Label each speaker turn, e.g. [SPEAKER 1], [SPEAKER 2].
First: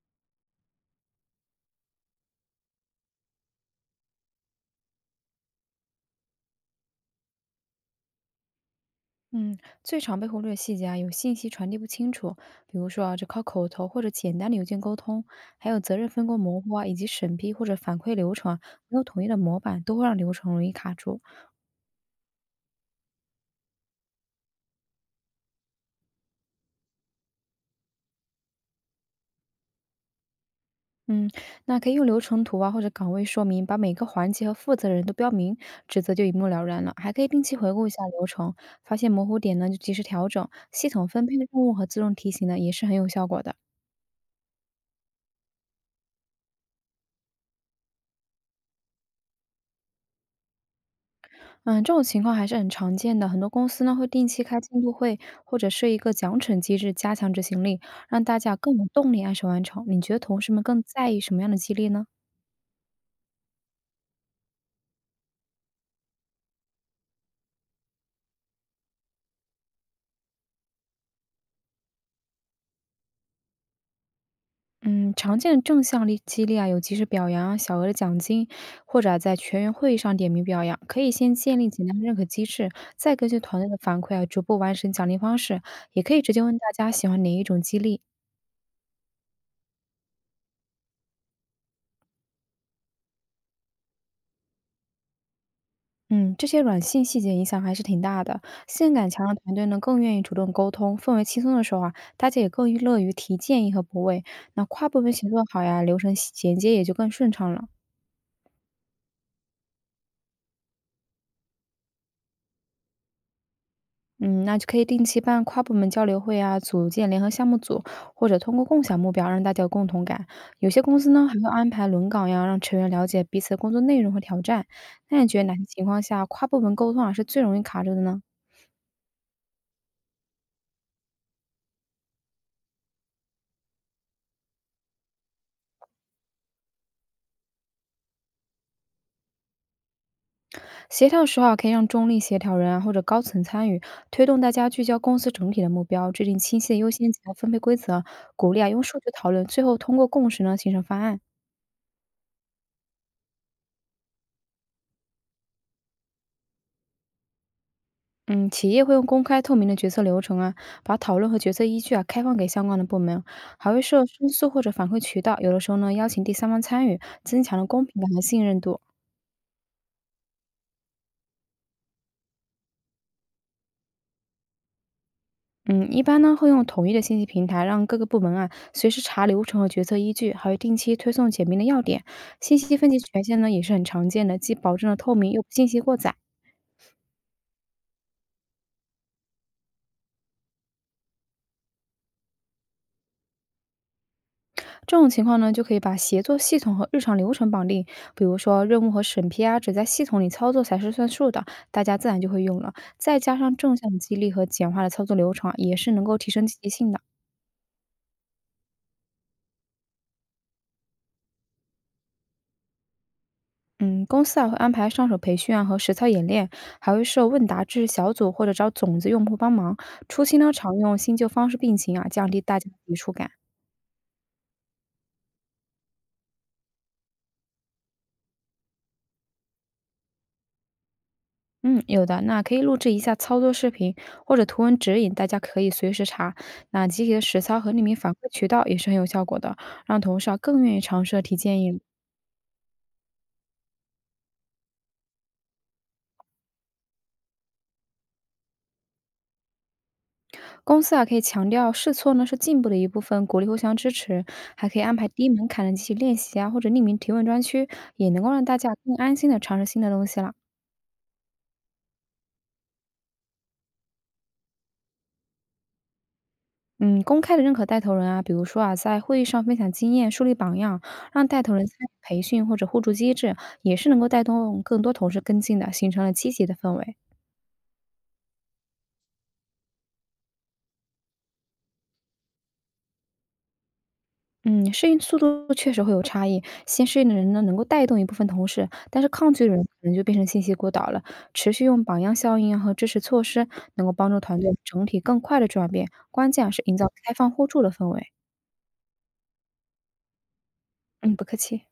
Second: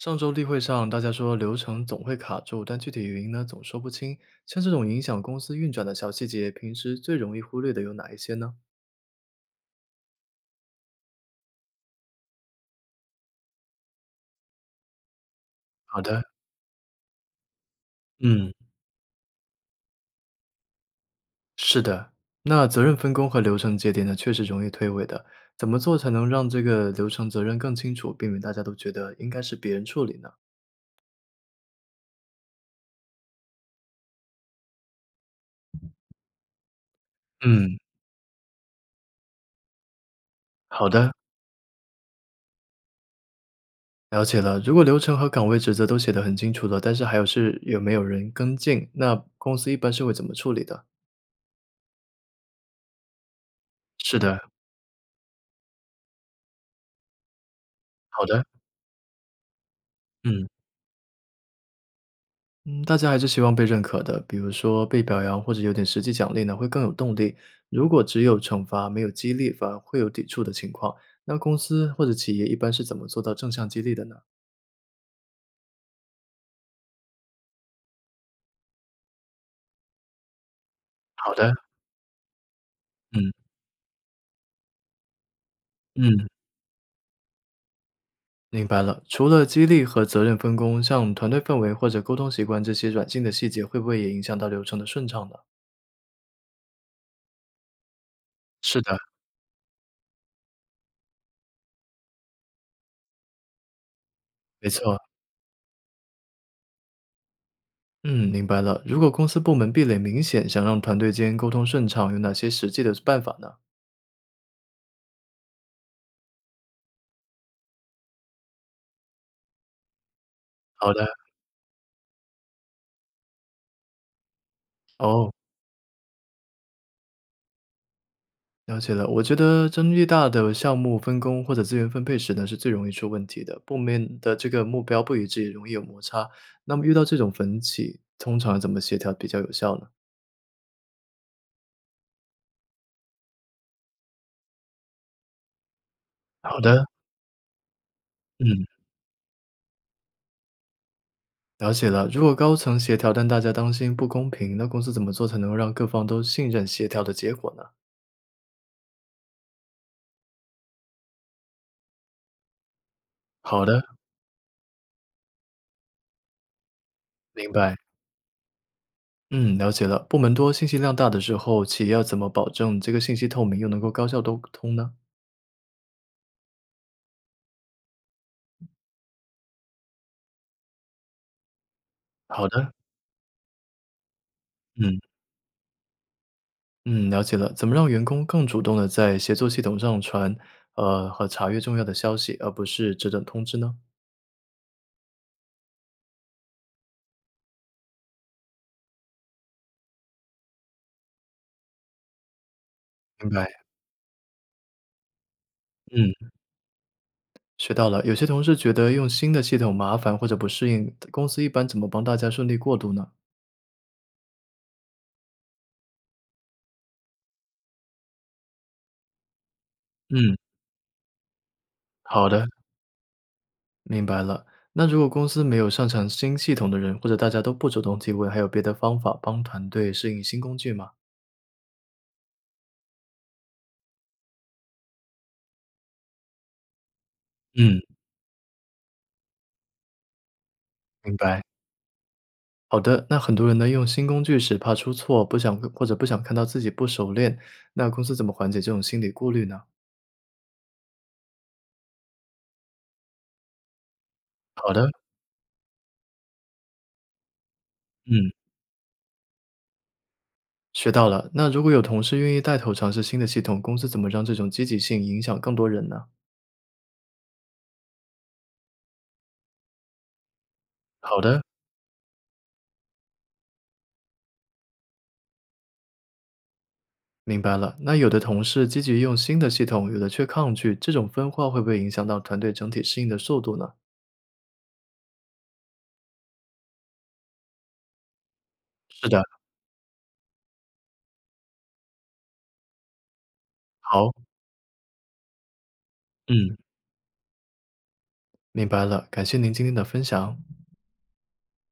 [SPEAKER 1] 上周例会上，大家说流程总会卡住，但具体原因呢总说不清。像这种影响公司运转的小细节，平时最容易忽略的有哪一些呢？
[SPEAKER 2] 嗯，最常被忽略的细节啊，有信息传递不清楚，比如说啊，只靠口头或者简单的邮件沟通，还有责
[SPEAKER 1] 好
[SPEAKER 2] 任
[SPEAKER 1] 的，
[SPEAKER 2] 分工模糊啊，以及审批或者反馈流
[SPEAKER 1] 嗯，
[SPEAKER 2] 程啊没有统一的模板，都会让流程容易卡住。
[SPEAKER 1] 是的。那责任分工和流程节点呢，确实容易推诿的。怎么做才能让这个流程责任更清楚，避免大家都觉得应该是别人处理呢？
[SPEAKER 2] 嗯，那可以用流程图啊或者岗位说明，把每个环节和负责人都标明，职责就一目了然了。还可以定期回
[SPEAKER 1] 嗯，
[SPEAKER 2] 顾一下流程，发现模糊点呢就及时调整，
[SPEAKER 1] 好
[SPEAKER 2] 系统
[SPEAKER 1] 的，
[SPEAKER 2] 分配任务和自动提醒呢也是很有效果的。
[SPEAKER 1] 了解了。如果流程和岗位职责都写得很清楚了，但是还有是有没有人跟进，那公司一般是会怎么处理的？
[SPEAKER 2] 嗯，这种情况还是很常见的。很多公司呢会
[SPEAKER 1] 是
[SPEAKER 2] 定
[SPEAKER 1] 的，
[SPEAKER 2] 期开进度会，或者设一个奖惩机制，加强执行力，
[SPEAKER 1] 好
[SPEAKER 2] 让大
[SPEAKER 1] 的，
[SPEAKER 2] 家更有动力按时完成。你觉得同
[SPEAKER 1] 嗯。
[SPEAKER 2] 事们更在意什么样的激励呢？
[SPEAKER 1] 嗯，大家还是希望被认可的，比如说被表扬或者有点实际奖励呢，会更有动力。如果只有惩罚没有激励，反而会有抵触的情况。那公司或者企业一般是怎么做到正向激励的呢？
[SPEAKER 2] 嗯，常见的正向力激励啊，有及时表扬啊小额的奖金，或者啊在全员会议上点名表扬。可以
[SPEAKER 1] 好
[SPEAKER 2] 先
[SPEAKER 1] 的，
[SPEAKER 2] 建立简单的认可机制，再根
[SPEAKER 1] 嗯
[SPEAKER 2] 据团队的反馈啊，逐步完善奖励方式。也可以
[SPEAKER 1] 嗯，
[SPEAKER 2] 直接问大家喜欢哪一种激励，
[SPEAKER 1] 明白了，除了激励和责任分工，像团队氛围或者沟通习惯这些软性的细节，会不会也影响到流程的顺畅呢？
[SPEAKER 2] 嗯，这些软性细节影响还是挺大的。
[SPEAKER 1] 是
[SPEAKER 2] 信任
[SPEAKER 1] 的，
[SPEAKER 2] 感强的团队呢，更愿意主动沟通，氛围轻松的时候啊，大家也更乐于提建议和补位。那
[SPEAKER 1] 没
[SPEAKER 2] 跨
[SPEAKER 1] 错，
[SPEAKER 2] 部门协作好呀，流程衔接也就更顺畅了。
[SPEAKER 1] 嗯，明白了。如果公司部门壁垒明显，想让团队间沟通顺畅，有哪些实际的办法呢？
[SPEAKER 2] 嗯，那就可以定期办跨部门交流会啊，组建联合项目组，或者通过共享目标让大家有共同感。有些
[SPEAKER 1] 好
[SPEAKER 2] 公
[SPEAKER 1] 的，
[SPEAKER 2] 司呢还会安排轮岗呀，让成员了解彼此的工作内容和挑战。那你
[SPEAKER 1] 哦。
[SPEAKER 2] 觉得哪些情况下跨部门沟通啊是最容易卡住的呢？
[SPEAKER 1] 了解了，我觉得争议大的项目分工或者资源分配时呢，是最容易出问题的。部门的这个目标不一致，容易有摩擦。那么遇到这种分歧，通常怎么协调比较有效呢？
[SPEAKER 2] 协调的时啊，可以让中立协调人啊或者高层参与，推动大家聚焦公司整体的目标，制定
[SPEAKER 1] 好
[SPEAKER 2] 清晰的
[SPEAKER 1] 的，
[SPEAKER 2] 优先级和分配规则，鼓励
[SPEAKER 1] 嗯，
[SPEAKER 2] 啊用数据讨论，最后通过共识呢形成方案。
[SPEAKER 1] 了解了。如果高层协调，但大家担心不公平，那公司怎么做才能够让各方都信任协调的结果呢？
[SPEAKER 2] 嗯，企业会用公开透明的决策流程啊，把讨论和决策依据啊开放给相关的部门，
[SPEAKER 1] 好
[SPEAKER 2] 还
[SPEAKER 1] 的，
[SPEAKER 2] 会设申诉或者反馈渠道，有的时候呢邀请第三方参与，增
[SPEAKER 1] 明
[SPEAKER 2] 强了
[SPEAKER 1] 白。
[SPEAKER 2] 公平感和信任度。
[SPEAKER 1] 嗯，了解了。部门多、信息量大的时候，企业要怎么保证这个信息透明又能够高效沟通呢？
[SPEAKER 2] 嗯，一般呢会用统一的信息平台，让各个部门啊随时查流程和决策依据，还会定期推送简明的要点。
[SPEAKER 1] 好
[SPEAKER 2] 信
[SPEAKER 1] 的，
[SPEAKER 2] 息分级权限呢也是很常见的，既保证了
[SPEAKER 1] 嗯。
[SPEAKER 2] 透明，又不信息过载。
[SPEAKER 1] 嗯，了解了。怎么让员工更主动的在协作系统上传，和查阅重要的消息，而不是只等通知呢？
[SPEAKER 2] 这种情况呢，就可以把协作系统和日常流程绑定，比如说任务和审批啊，只在系统里操作才是算数的，大家自然就会用了。再
[SPEAKER 1] 明
[SPEAKER 2] 加
[SPEAKER 1] 白。
[SPEAKER 2] 上正向的激励和简化的操作流程啊，也是能够
[SPEAKER 1] 嗯，
[SPEAKER 2] 提升积极性的。
[SPEAKER 1] 学到了。有些同事觉得用新的系统麻烦或者不适应，公司一般怎么帮大家顺利过渡呢？
[SPEAKER 2] 嗯，公司啊会安排上手培训啊和实操演练，还会设问答制小组或者找种子用户帮忙。初
[SPEAKER 1] 嗯，
[SPEAKER 2] 期呢，常用新旧方式并行啊，
[SPEAKER 1] 好
[SPEAKER 2] 降低
[SPEAKER 1] 的，
[SPEAKER 2] 大家的抵触感。
[SPEAKER 1] 明白了。那如果公司没有擅长新系统的人，或者大家都不主动提问，还有别的方法帮团队适应新工具吗？
[SPEAKER 2] 嗯，有的，那可以录制一下操作视频或者图文指引，大家可以随时查。那集体的实操和
[SPEAKER 1] 嗯，
[SPEAKER 2] 匿名反馈渠道也是很有效果的，让同事啊更愿意尝
[SPEAKER 1] 明
[SPEAKER 2] 试和提
[SPEAKER 1] 白。
[SPEAKER 2] 建议了。
[SPEAKER 1] 好的，那很多人呢用新工具时怕出错，不想或者不想看到自己不熟练，那公司怎么缓解这种心理顾虑呢？
[SPEAKER 2] 公司啊可以强调试错呢是进步的一部分，鼓励互相支持，还
[SPEAKER 1] 好
[SPEAKER 2] 可以
[SPEAKER 1] 的，
[SPEAKER 2] 安排低门槛的集体练习啊，或者匿名提问专区，也能
[SPEAKER 1] 嗯，
[SPEAKER 2] 够让大家更安心的尝试新的东西了。
[SPEAKER 1] 学到了。那如果有同事愿意带头尝试新的系统，公司怎么让这种积极性影响更多人呢？
[SPEAKER 2] 嗯，公开的认可带头人啊，比如说啊，在会议上分享经验、树立榜样，
[SPEAKER 1] 好
[SPEAKER 2] 让
[SPEAKER 1] 的，
[SPEAKER 2] 带头人参与培训或者互助机制，也是能够带动更多同事跟进的，形成了积极的氛围。
[SPEAKER 1] 明白了。那有的同事积极用新的系统，有的却抗拒，这种分化会不会影响到团队整体适应的速度呢？
[SPEAKER 2] 嗯，适应速度确实会有差异，先适应的人呢，能够带动一部分同事，但
[SPEAKER 1] 是
[SPEAKER 2] 是
[SPEAKER 1] 的，
[SPEAKER 2] 抗拒的人可能就变成信息孤岛了。持续用榜样效应啊和支持措施，能够帮
[SPEAKER 1] 好，
[SPEAKER 2] 助团队整体更快的转变，关键啊
[SPEAKER 1] 嗯，
[SPEAKER 2] 是营造开放互助的氛围。
[SPEAKER 1] 明白了。感谢您今天的分享。
[SPEAKER 2] 嗯，不客气。